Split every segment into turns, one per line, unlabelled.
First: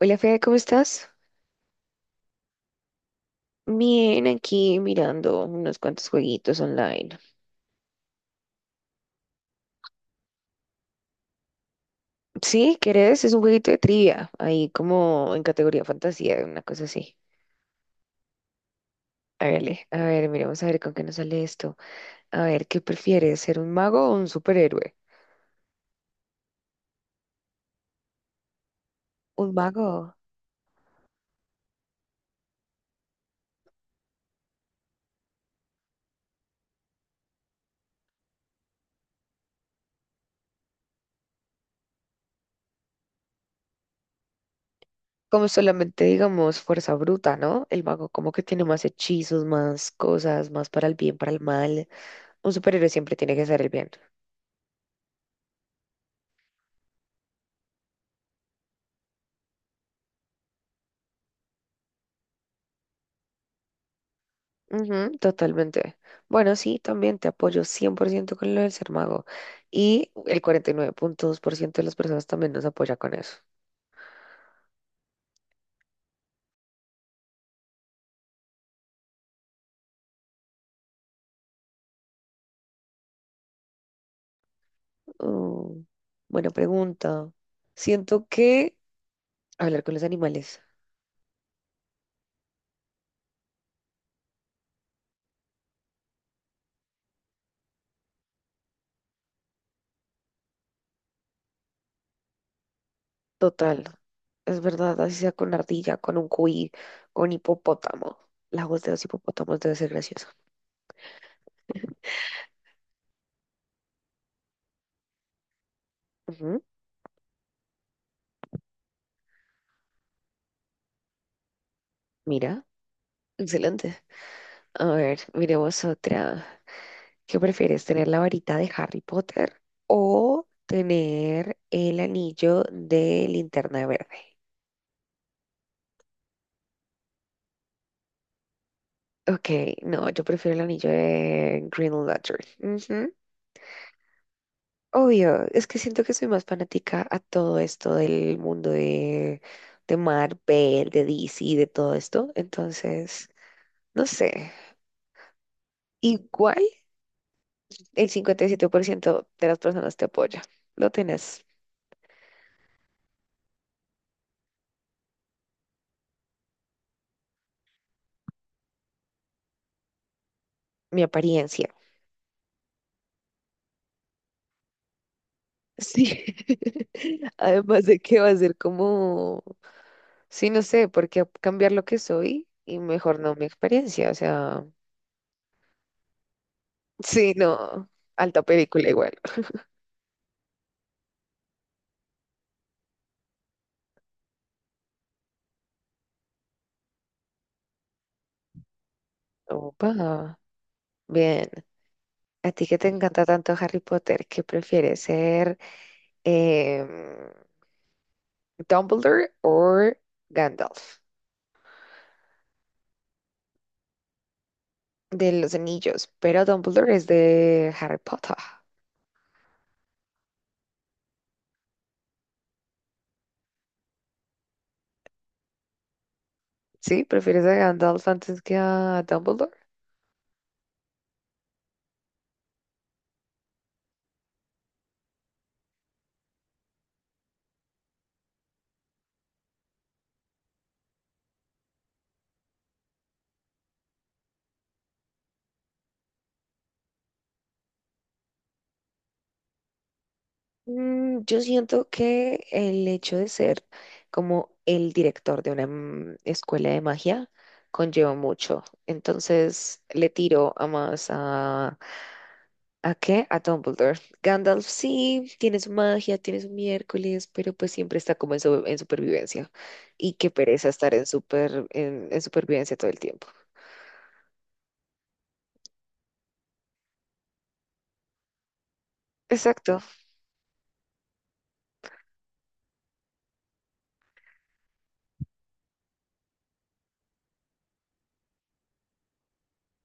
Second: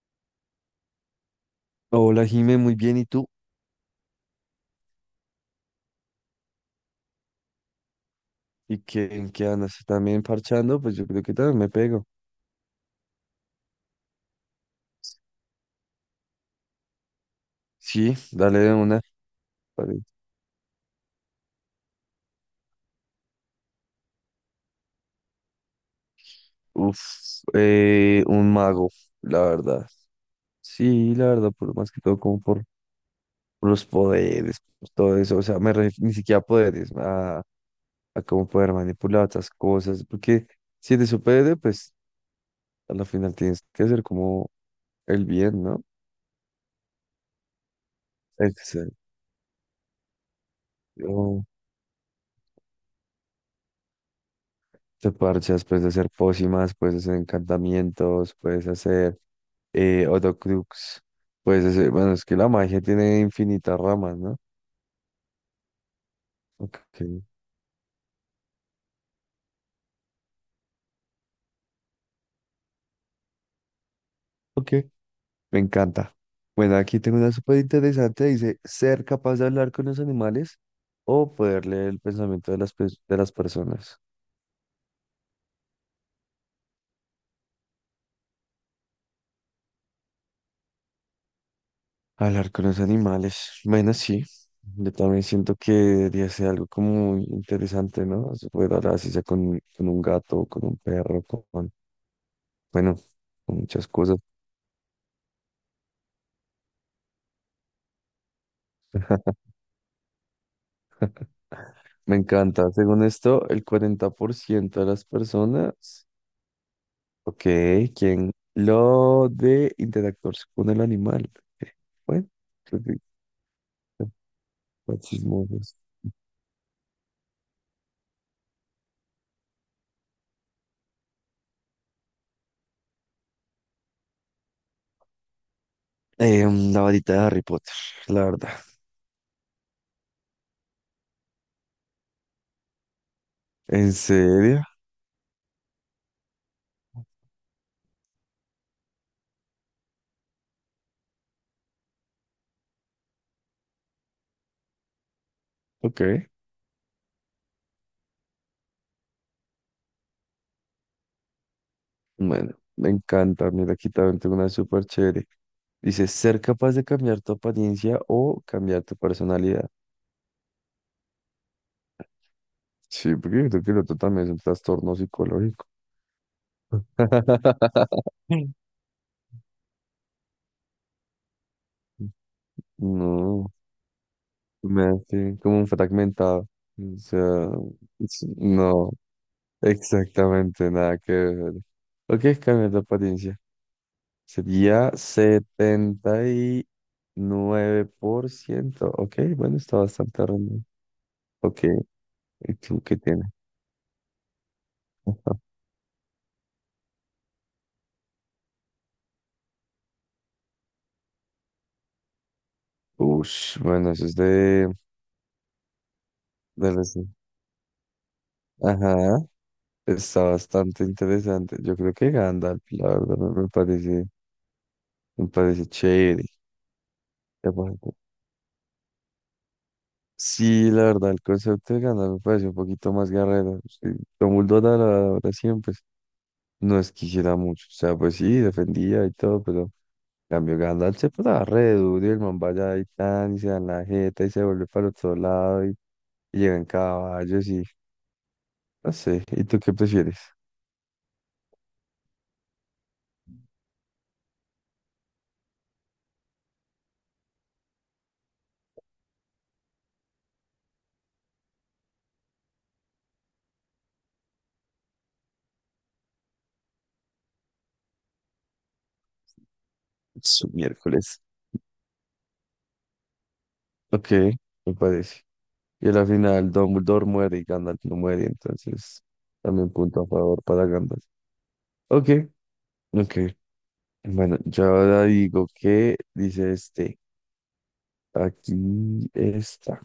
Hola Fede, ¿cómo estás?
Hola, Jime, muy bien. ¿Y tú?
Bien, aquí mirando unos cuantos jueguitos online.
¿Y qué, en qué andas? ¿También parchando? Pues yo creo que también me pego.
Sí, ¿querés? Es un jueguito de trivia, ahí como en categoría fantasía, una cosa así.
Sí, dale de una.
Hágale, a
Vale.
ver, miremos a ver con qué nos sale esto. A ver, ¿qué prefieres, ser un mago o un superhéroe?
Uf, un mago, la
Un
verdad.
mago.
Sí, la verdad, por, más que todo como por los poderes, por todo eso. O sea, ni siquiera a poderes, a cómo poder manipular otras cosas. Porque si eres superhéroe, pues a la final tienes que hacer como el
Como
bien, ¿no?
solamente digamos fuerza bruta, ¿no? El mago como que tiene más
Exacto.
hechizos, más cosas, más para el bien, para el mal. Un superhéroe siempre tiene que ser el bien.
Te parchas, puedes hacer pócimas, puedes hacer encantamientos, puedes hacer Horcrux. Pues bueno, es que la magia tiene infinitas ramas, ¿no?
Ujú, totalmente. Bueno, sí,
Ok,
también te apoyo 100% con lo del ser mago. Y el 49,2% de las personas también nos apoya con eso.
ok, me encanta. Bueno, aquí tengo una súper interesante. Dice, ser capaz de hablar con los animales o poder leer el pensamiento de las personas.
Mm, buena pregunta. Siento que hablar con los animales.
Hablar con los animales. Bueno, sí. Yo también siento que debería ser algo como muy interesante, ¿no? Se puede hablar así sea con un gato, con un perro, con, bueno, con
Total.
muchas cosas.
Es verdad, así sea con ardilla, con un cuy, con hipopótamo. La voz de los hipopótamos debe ser graciosa.
Me encanta. Según esto, el 40% de las personas.
Ujú,
Ok, ¿quién? Lo de interactuarse con el animal. Ok, bueno,
Mira,
creo que
excelente.
están
A
más
ver,
chismosos.
miremos otra. ¿Qué prefieres, tener la varita de Harry Potter o tener el anillo de Linterna Verde?
La varita de Harry Potter, la verdad.
Ok, no, yo prefiero el anillo de Green Lantern. Ujú.
¿En serio?
Obvio, es que siento que soy más fanática a todo esto del mundo de Marvel, de DC, de todo esto. Entonces, no sé.
Ok.
Igual el 57% de las personas te apoya. Lo tenés,
Bueno, me encanta. Mira, aquí también tengo una súper chévere. Dice, ser capaz de cambiar tu apariencia o cambiar tu personalidad.
mi apariencia.
Sí, porque yo creo que el otro también es un trastorno psicológico.
Sí, además de que va a ser como, sí, no sé, porque cambiar lo que soy y mejor no mi
No.
experiencia, o sea,
Me hace como un fragmentado. O
sí,
sea,
no, alta película
no,
igual.
exactamente nada que ver. ¿O qué es cambiar de apariencia? Sería 79%. Ok, bueno, está bastante
Opa,
random.
bien.
Ok,
A
¿y
ti que
tú
te
qué
encanta
tienes?
tanto Harry Potter, ¿qué prefieres ser em, Dumbledore o Gandalf
Ush, bueno, eso es de,
de los Anillos? Pero
de
Dumbledore es
recién.
de Harry Potter,
Ajá, está bastante interesante. Yo creo que Gandalf, la verdad, me parece, me parece chévere.
¿sí? ¿Prefieres a Gandalf antes que a Dumbledore?
Sí, la verdad, el concepto de ganar me parece un poquito más guerrero. Sí. Dumbledore, la verdad, siempre no es que hiciera mucho. O sea, pues sí, defendía y todo, pero en cambio Gandalf se pasaba re duro y el man vaya y tan, y se da la jeta y se vuelve para el otro lado y llega en caballos y no sé. ¿Y tú qué prefieres?
Yo siento que el hecho de ser como el director de una escuela de magia conlleva mucho. Entonces le tiro a más a... ¿A qué? A Dumbledore. Gandalf sí, tiene su magia, tiene su miércoles, pero pues siempre está como en supervivencia. Y qué
Su
pereza estar en,
miércoles.
super, en, en supervivencia todo el tiempo.
Ok, me parece. Y a la final Dumbledore muere y Gandalf no muere, entonces también
Exacto.
punto a favor para Gandalf. Ok, ok. Bueno, yo ahora digo que dice este. Aquí está.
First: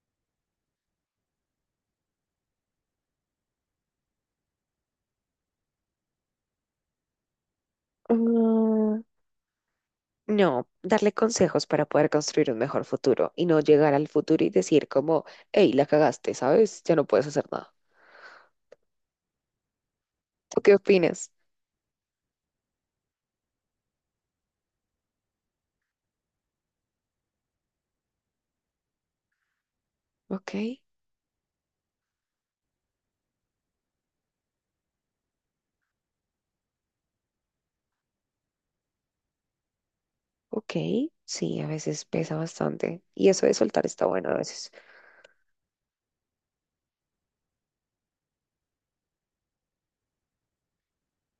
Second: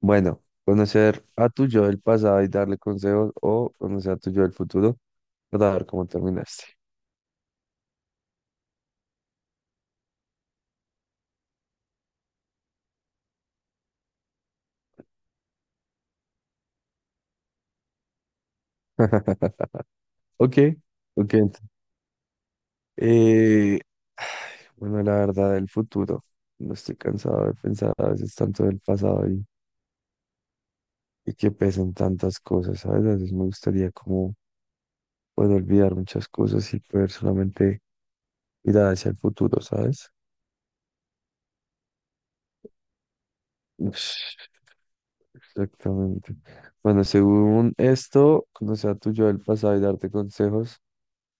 Bueno, conocer a tu yo del pasado y darle consejos o conocer a tu yo del futuro para ver cómo terminaste.
No, darle consejos para poder construir un mejor futuro y no llegar al futuro y decir como, hey, la cagaste, ¿sabes? Ya no puedes hacer nada.
Ok,
¿Tú qué opinas?
ok. Eh, Ay, bueno, la verdad del futuro. No estoy cansado de pensar a veces tanto del pasado y,
Ok,
y que pesan tantas cosas, ¿sabes? A veces me gustaría como poder olvidar muchas cosas y poder solamente mirar hacia el futuro, ¿sabes?
ok, sí, a veces pesa bastante. Y eso de soltar está bueno a veces.
Exactamente. Bueno, según esto, conocer a tu yo del pasado y darte consejos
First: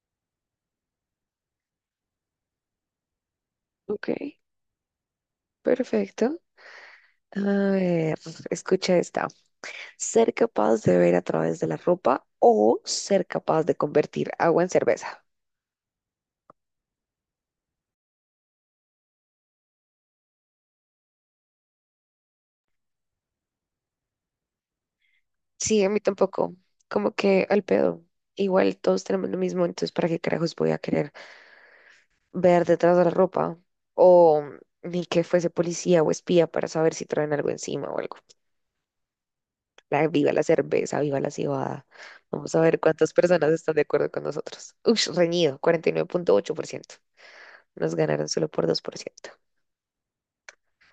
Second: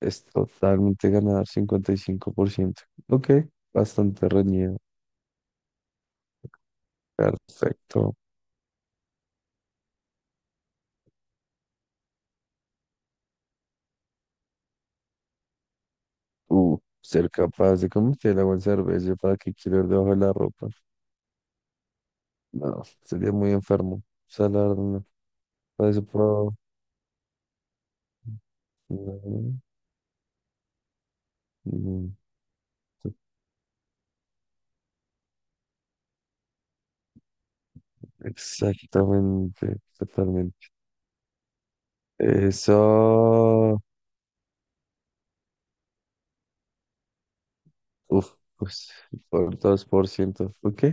es totalmente ganar 55%. Ok,
Ok,
bastante reñido.
perfecto. A
Perfecto.
ver, escucha esta. Ser capaz de ver a través de la ropa o ser capaz de convertir agua en cerveza.
Ser capaz de convertir el agua en cerveza, ¿para que quiero ir debajo de la ropa? No, sería muy enfermo. O sea, la verdad, no.
Sí, a
Para
mí
eso
tampoco.
puedo.
Como que al pedo. Igual todos tenemos lo
No,
mismo, entonces ¿para qué carajos voy a querer
no.
ver detrás de la ropa o ni que fuese policía o espía para saber si traen algo encima o algo?
Exactamente,
Viva la
totalmente.
cerveza, viva la cebada. Vamos a ver cuántas personas están de
Eso.
acuerdo con nosotros. Ush, reñido, 49,8%. Nos ganaron
Uf,
solo por dos
pues
por ciento.
por 2%. Ok,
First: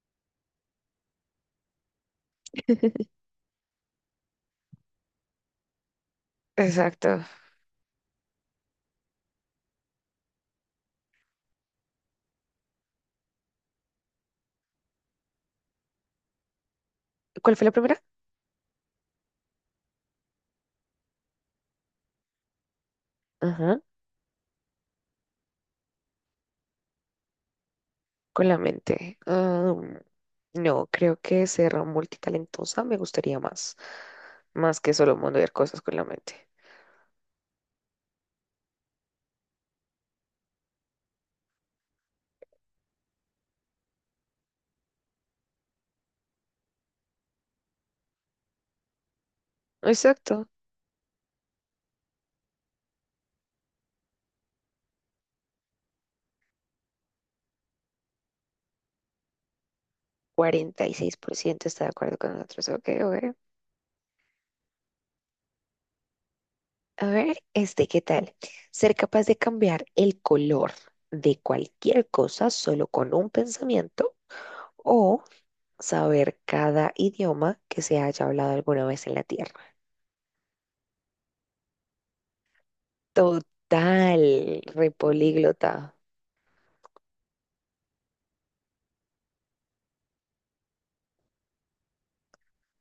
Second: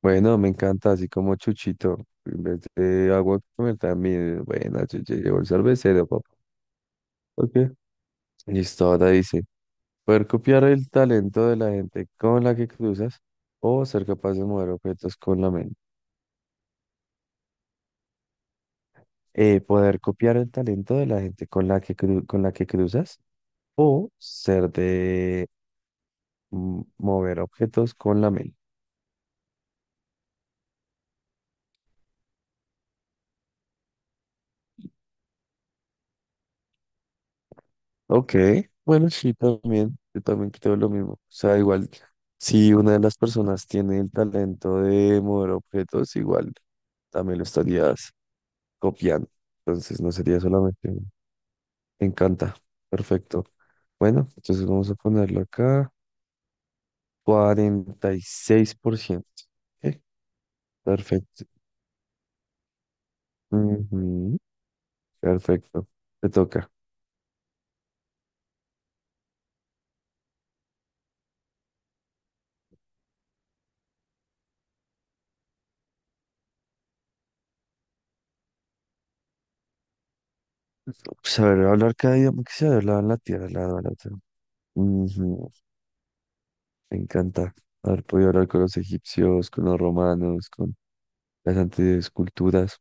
bueno, me encanta, así como Chuchito. En vez de agua comer también. Bueno, yo ya llevo el cervecero, papá.
Exacto.
Ok. Listo, ahora dice, poder copiar el talento de la gente con la que cruzas o ser capaz de mover objetos con la mente.
¿Cuál fue la primera?
Poder copiar el talento de la gente con la que con la que cruzas
Ajá,
o ser de mover objetos con la
con
mente.
la mente. No, creo que ser multitalentosa me gustaría más que solo mondear cosas con la mente.
Ok, bueno, sí, también, yo también creo lo mismo. O sea, igual, si una de las personas tiene el talento de mover objetos, igual también lo estarías copiando. Entonces, no sería
Exacto,
solamente uno. Me encanta, perfecto. Bueno, entonces vamos a ponerlo acá, 46%. Ok,
Cuarenta y seis por
perfecto.
ciento está de acuerdo con nosotros. Ok, ok.
Ujú, perfecto, te toca.
A ver, este, ¿qué tal? Ser capaz de cambiar el color de cualquier cosa solo con un pensamiento o saber cada idioma que se haya hablado alguna vez en la Tierra.
Saber hablar cada idioma que se habla en la tierra, la verdad.
Total, repolíglota.
Me encanta haber podido hablar con los egipcios, con los romanos, con las antiguas culturas.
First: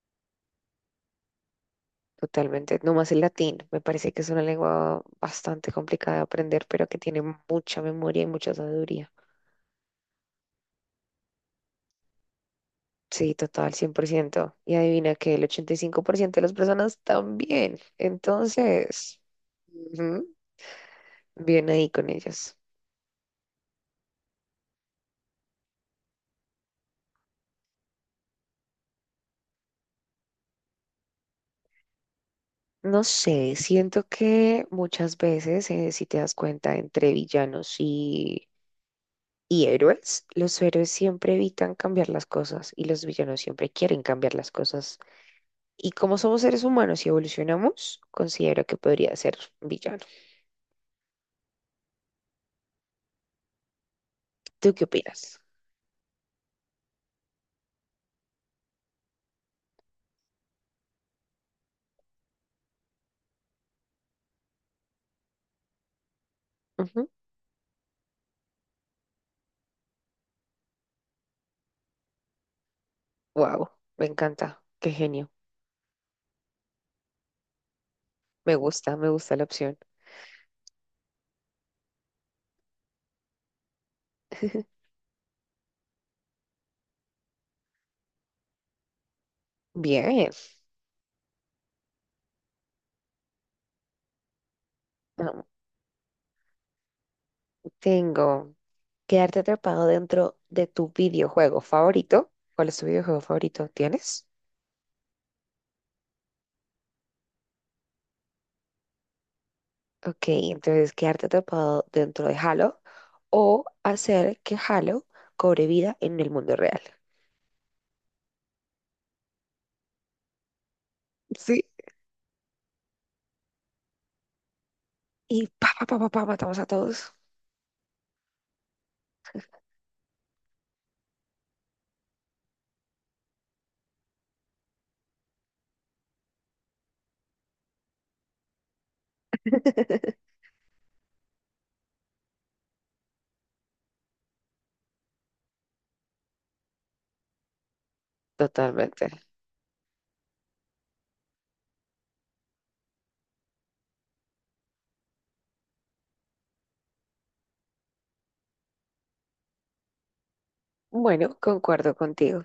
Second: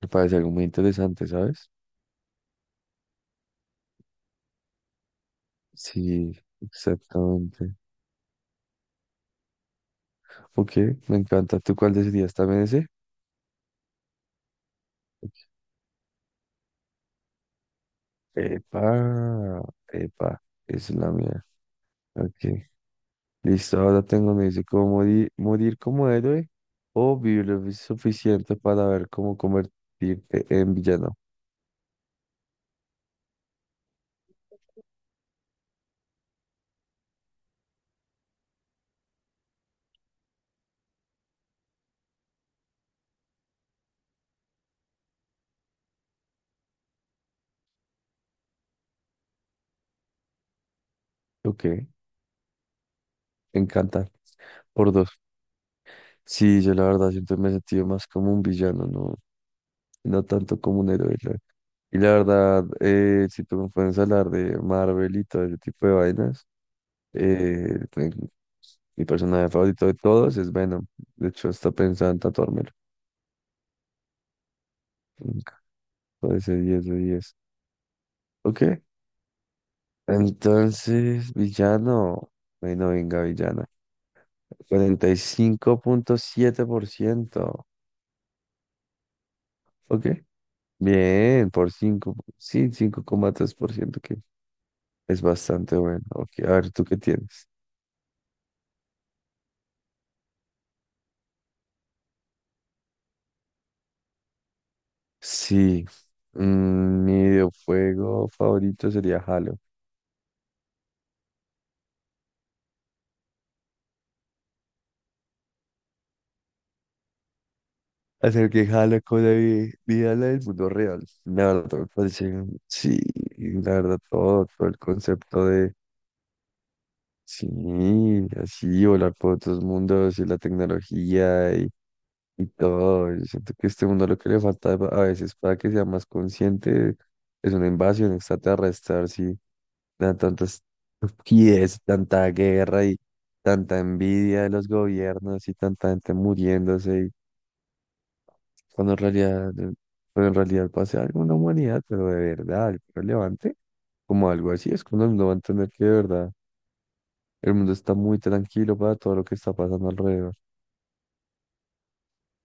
Me parece algo muy interesante, ¿sabes?
Totalmente, no más el latín. Me parece que es una lengua bastante complicada de
Sí,
aprender, pero que tiene
exactamente.
mucha memoria y mucha sabiduría.
Ok, me encanta. ¿Tú cuál decidirías también ese?
Sí, total, 100%. Y adivina que el 85% de las personas también. Entonces,
Epa,
ujú,
epa, es la mía.
bien ahí con
Ok,
ellas.
listo. Ahora tengo, me dice, ¿cómo morir como héroe o vivir lo suficiente para ver cómo convertirte en villano?
No sé, siento que muchas veces, si te das cuenta, entre villanos y héroes, los héroes siempre evitan cambiar las cosas y los villanos siempre quieren cambiar las cosas. Y como somos seres humanos y evolucionamos, considero que podría ser villano.
Ok, me encanta.
¿Tú qué
Por dos.
opinas?
Sí, yo la verdad siempre me he sentido más como un villano, ¿no? Y no tanto como un héroe. ¿Sabes? Y la verdad, si tú me puedes hablar de Marvel y todo ese tipo de vainas, pues, mi personaje favorito de todos es Venom. De hecho, hasta pensaba en tatuármelo.
Wow, me encanta. Qué genio.
Nunca. Parece 10 de diez. Ok.
Me gusta la opción.
Entonces, villano. Bueno, venga, villana. 45.7%. Ok.
Bien.
Bien, por cinco. Sí, 5,3% que es
am,
bastante bueno. Ok, a ver, ¿tú qué tienes?
Tengo quedarte atrapado dentro de tu videojuego favorito. ¿Cuál es tu videojuego favorito? ¿Tienes?
Sí, mi videojuego favorito sería Halo.
Ok, entonces quedarte atrapado dentro de Halo o hacer que Halo cobre vida en el mundo real.
Hacer que Halo con la vida la del mundo real. La
Sí.
verdad, me parece, sí, la verdad, todo el concepto
Y pa,
de,
pa, pa, pa, pa, matamos a todos.
sí, así, volar por otros mundos y la tecnología y todo. Yo siento que este mundo lo que le falta a veces para que sea más consciente es una invasión extraterrestre, sí. De tantas estupidez, tanta guerra y tanta envidia de los gobiernos y tanta gente muriéndose, y cuando en
Totalmente.
realidad, eh, cuando en realidad pase algo en la humanidad, pero de verdad, algo relevante, como algo así, es cuando uno va a entender que de verdad el mundo está muy tranquilo para todo lo que está pasando alrededor.
Bueno, concuerdo contigo.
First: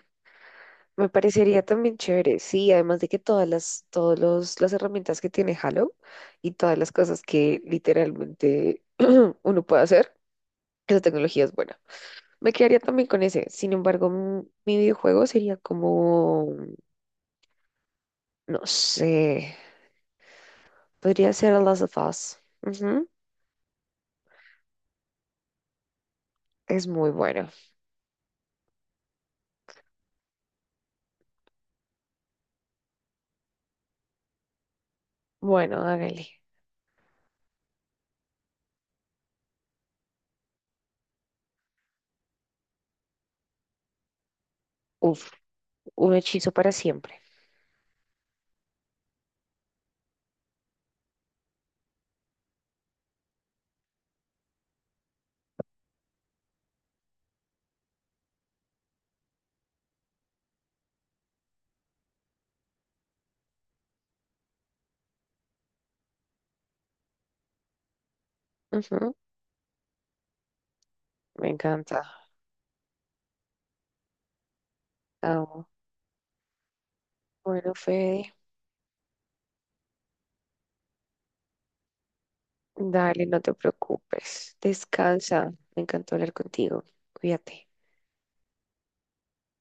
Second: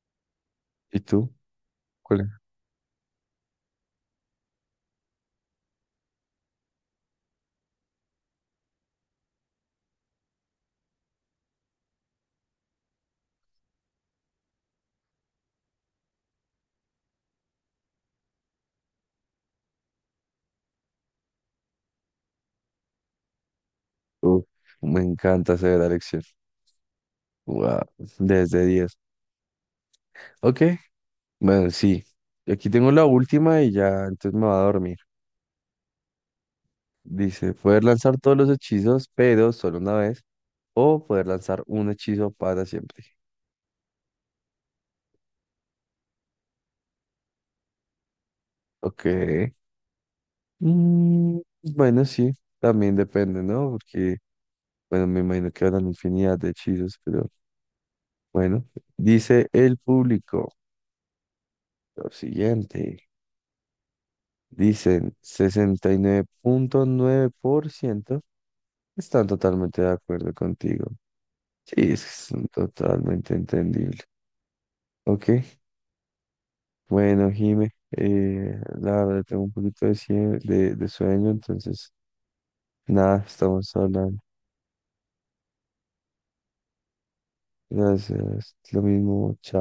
¿Y
Me
tú?
parecería también
¿Cuál es?
chévere, sí, además de que todas las, todos los, las herramientas que tiene Halo y todas las cosas que literalmente uno puede hacer, esa tecnología es buena. Me quedaría también con ese, sin embargo, mi videojuego sería como, no sé, podría ser The Last of Us. Ujú,
tu- Me encanta hacer la lección.
Es muy bueno.
Wow, desde diez. Ok, bueno, sí. Aquí tengo la última y ya, entonces me va a dormir.
Bueno, hágale.
Dice, poder lanzar todos los hechizos, pero solo una vez, o poder lanzar un hechizo para siempre.
Uf, un hechizo para siempre.
Ok. Mm, bueno, sí, también depende, ¿no? Porque, bueno, me imagino que habrán infinidad de hechizos, pero bueno. Dice el público lo siguiente. Dicen sesenta y nueve punto nueve por ciento
Ujú,
están totalmente de acuerdo contigo.
Me
Sí,
encanta.
es totalmente entendible. Ok.
Amo.
Bueno, Jime,
Bueno, Fede.
la verdad tengo un poquito de sueño, entonces nada,
Dale, no te
estamos hablando.
preocupes. Descansa. Me encantó hablar contigo. Cuídate.
Gracias, lo mismo.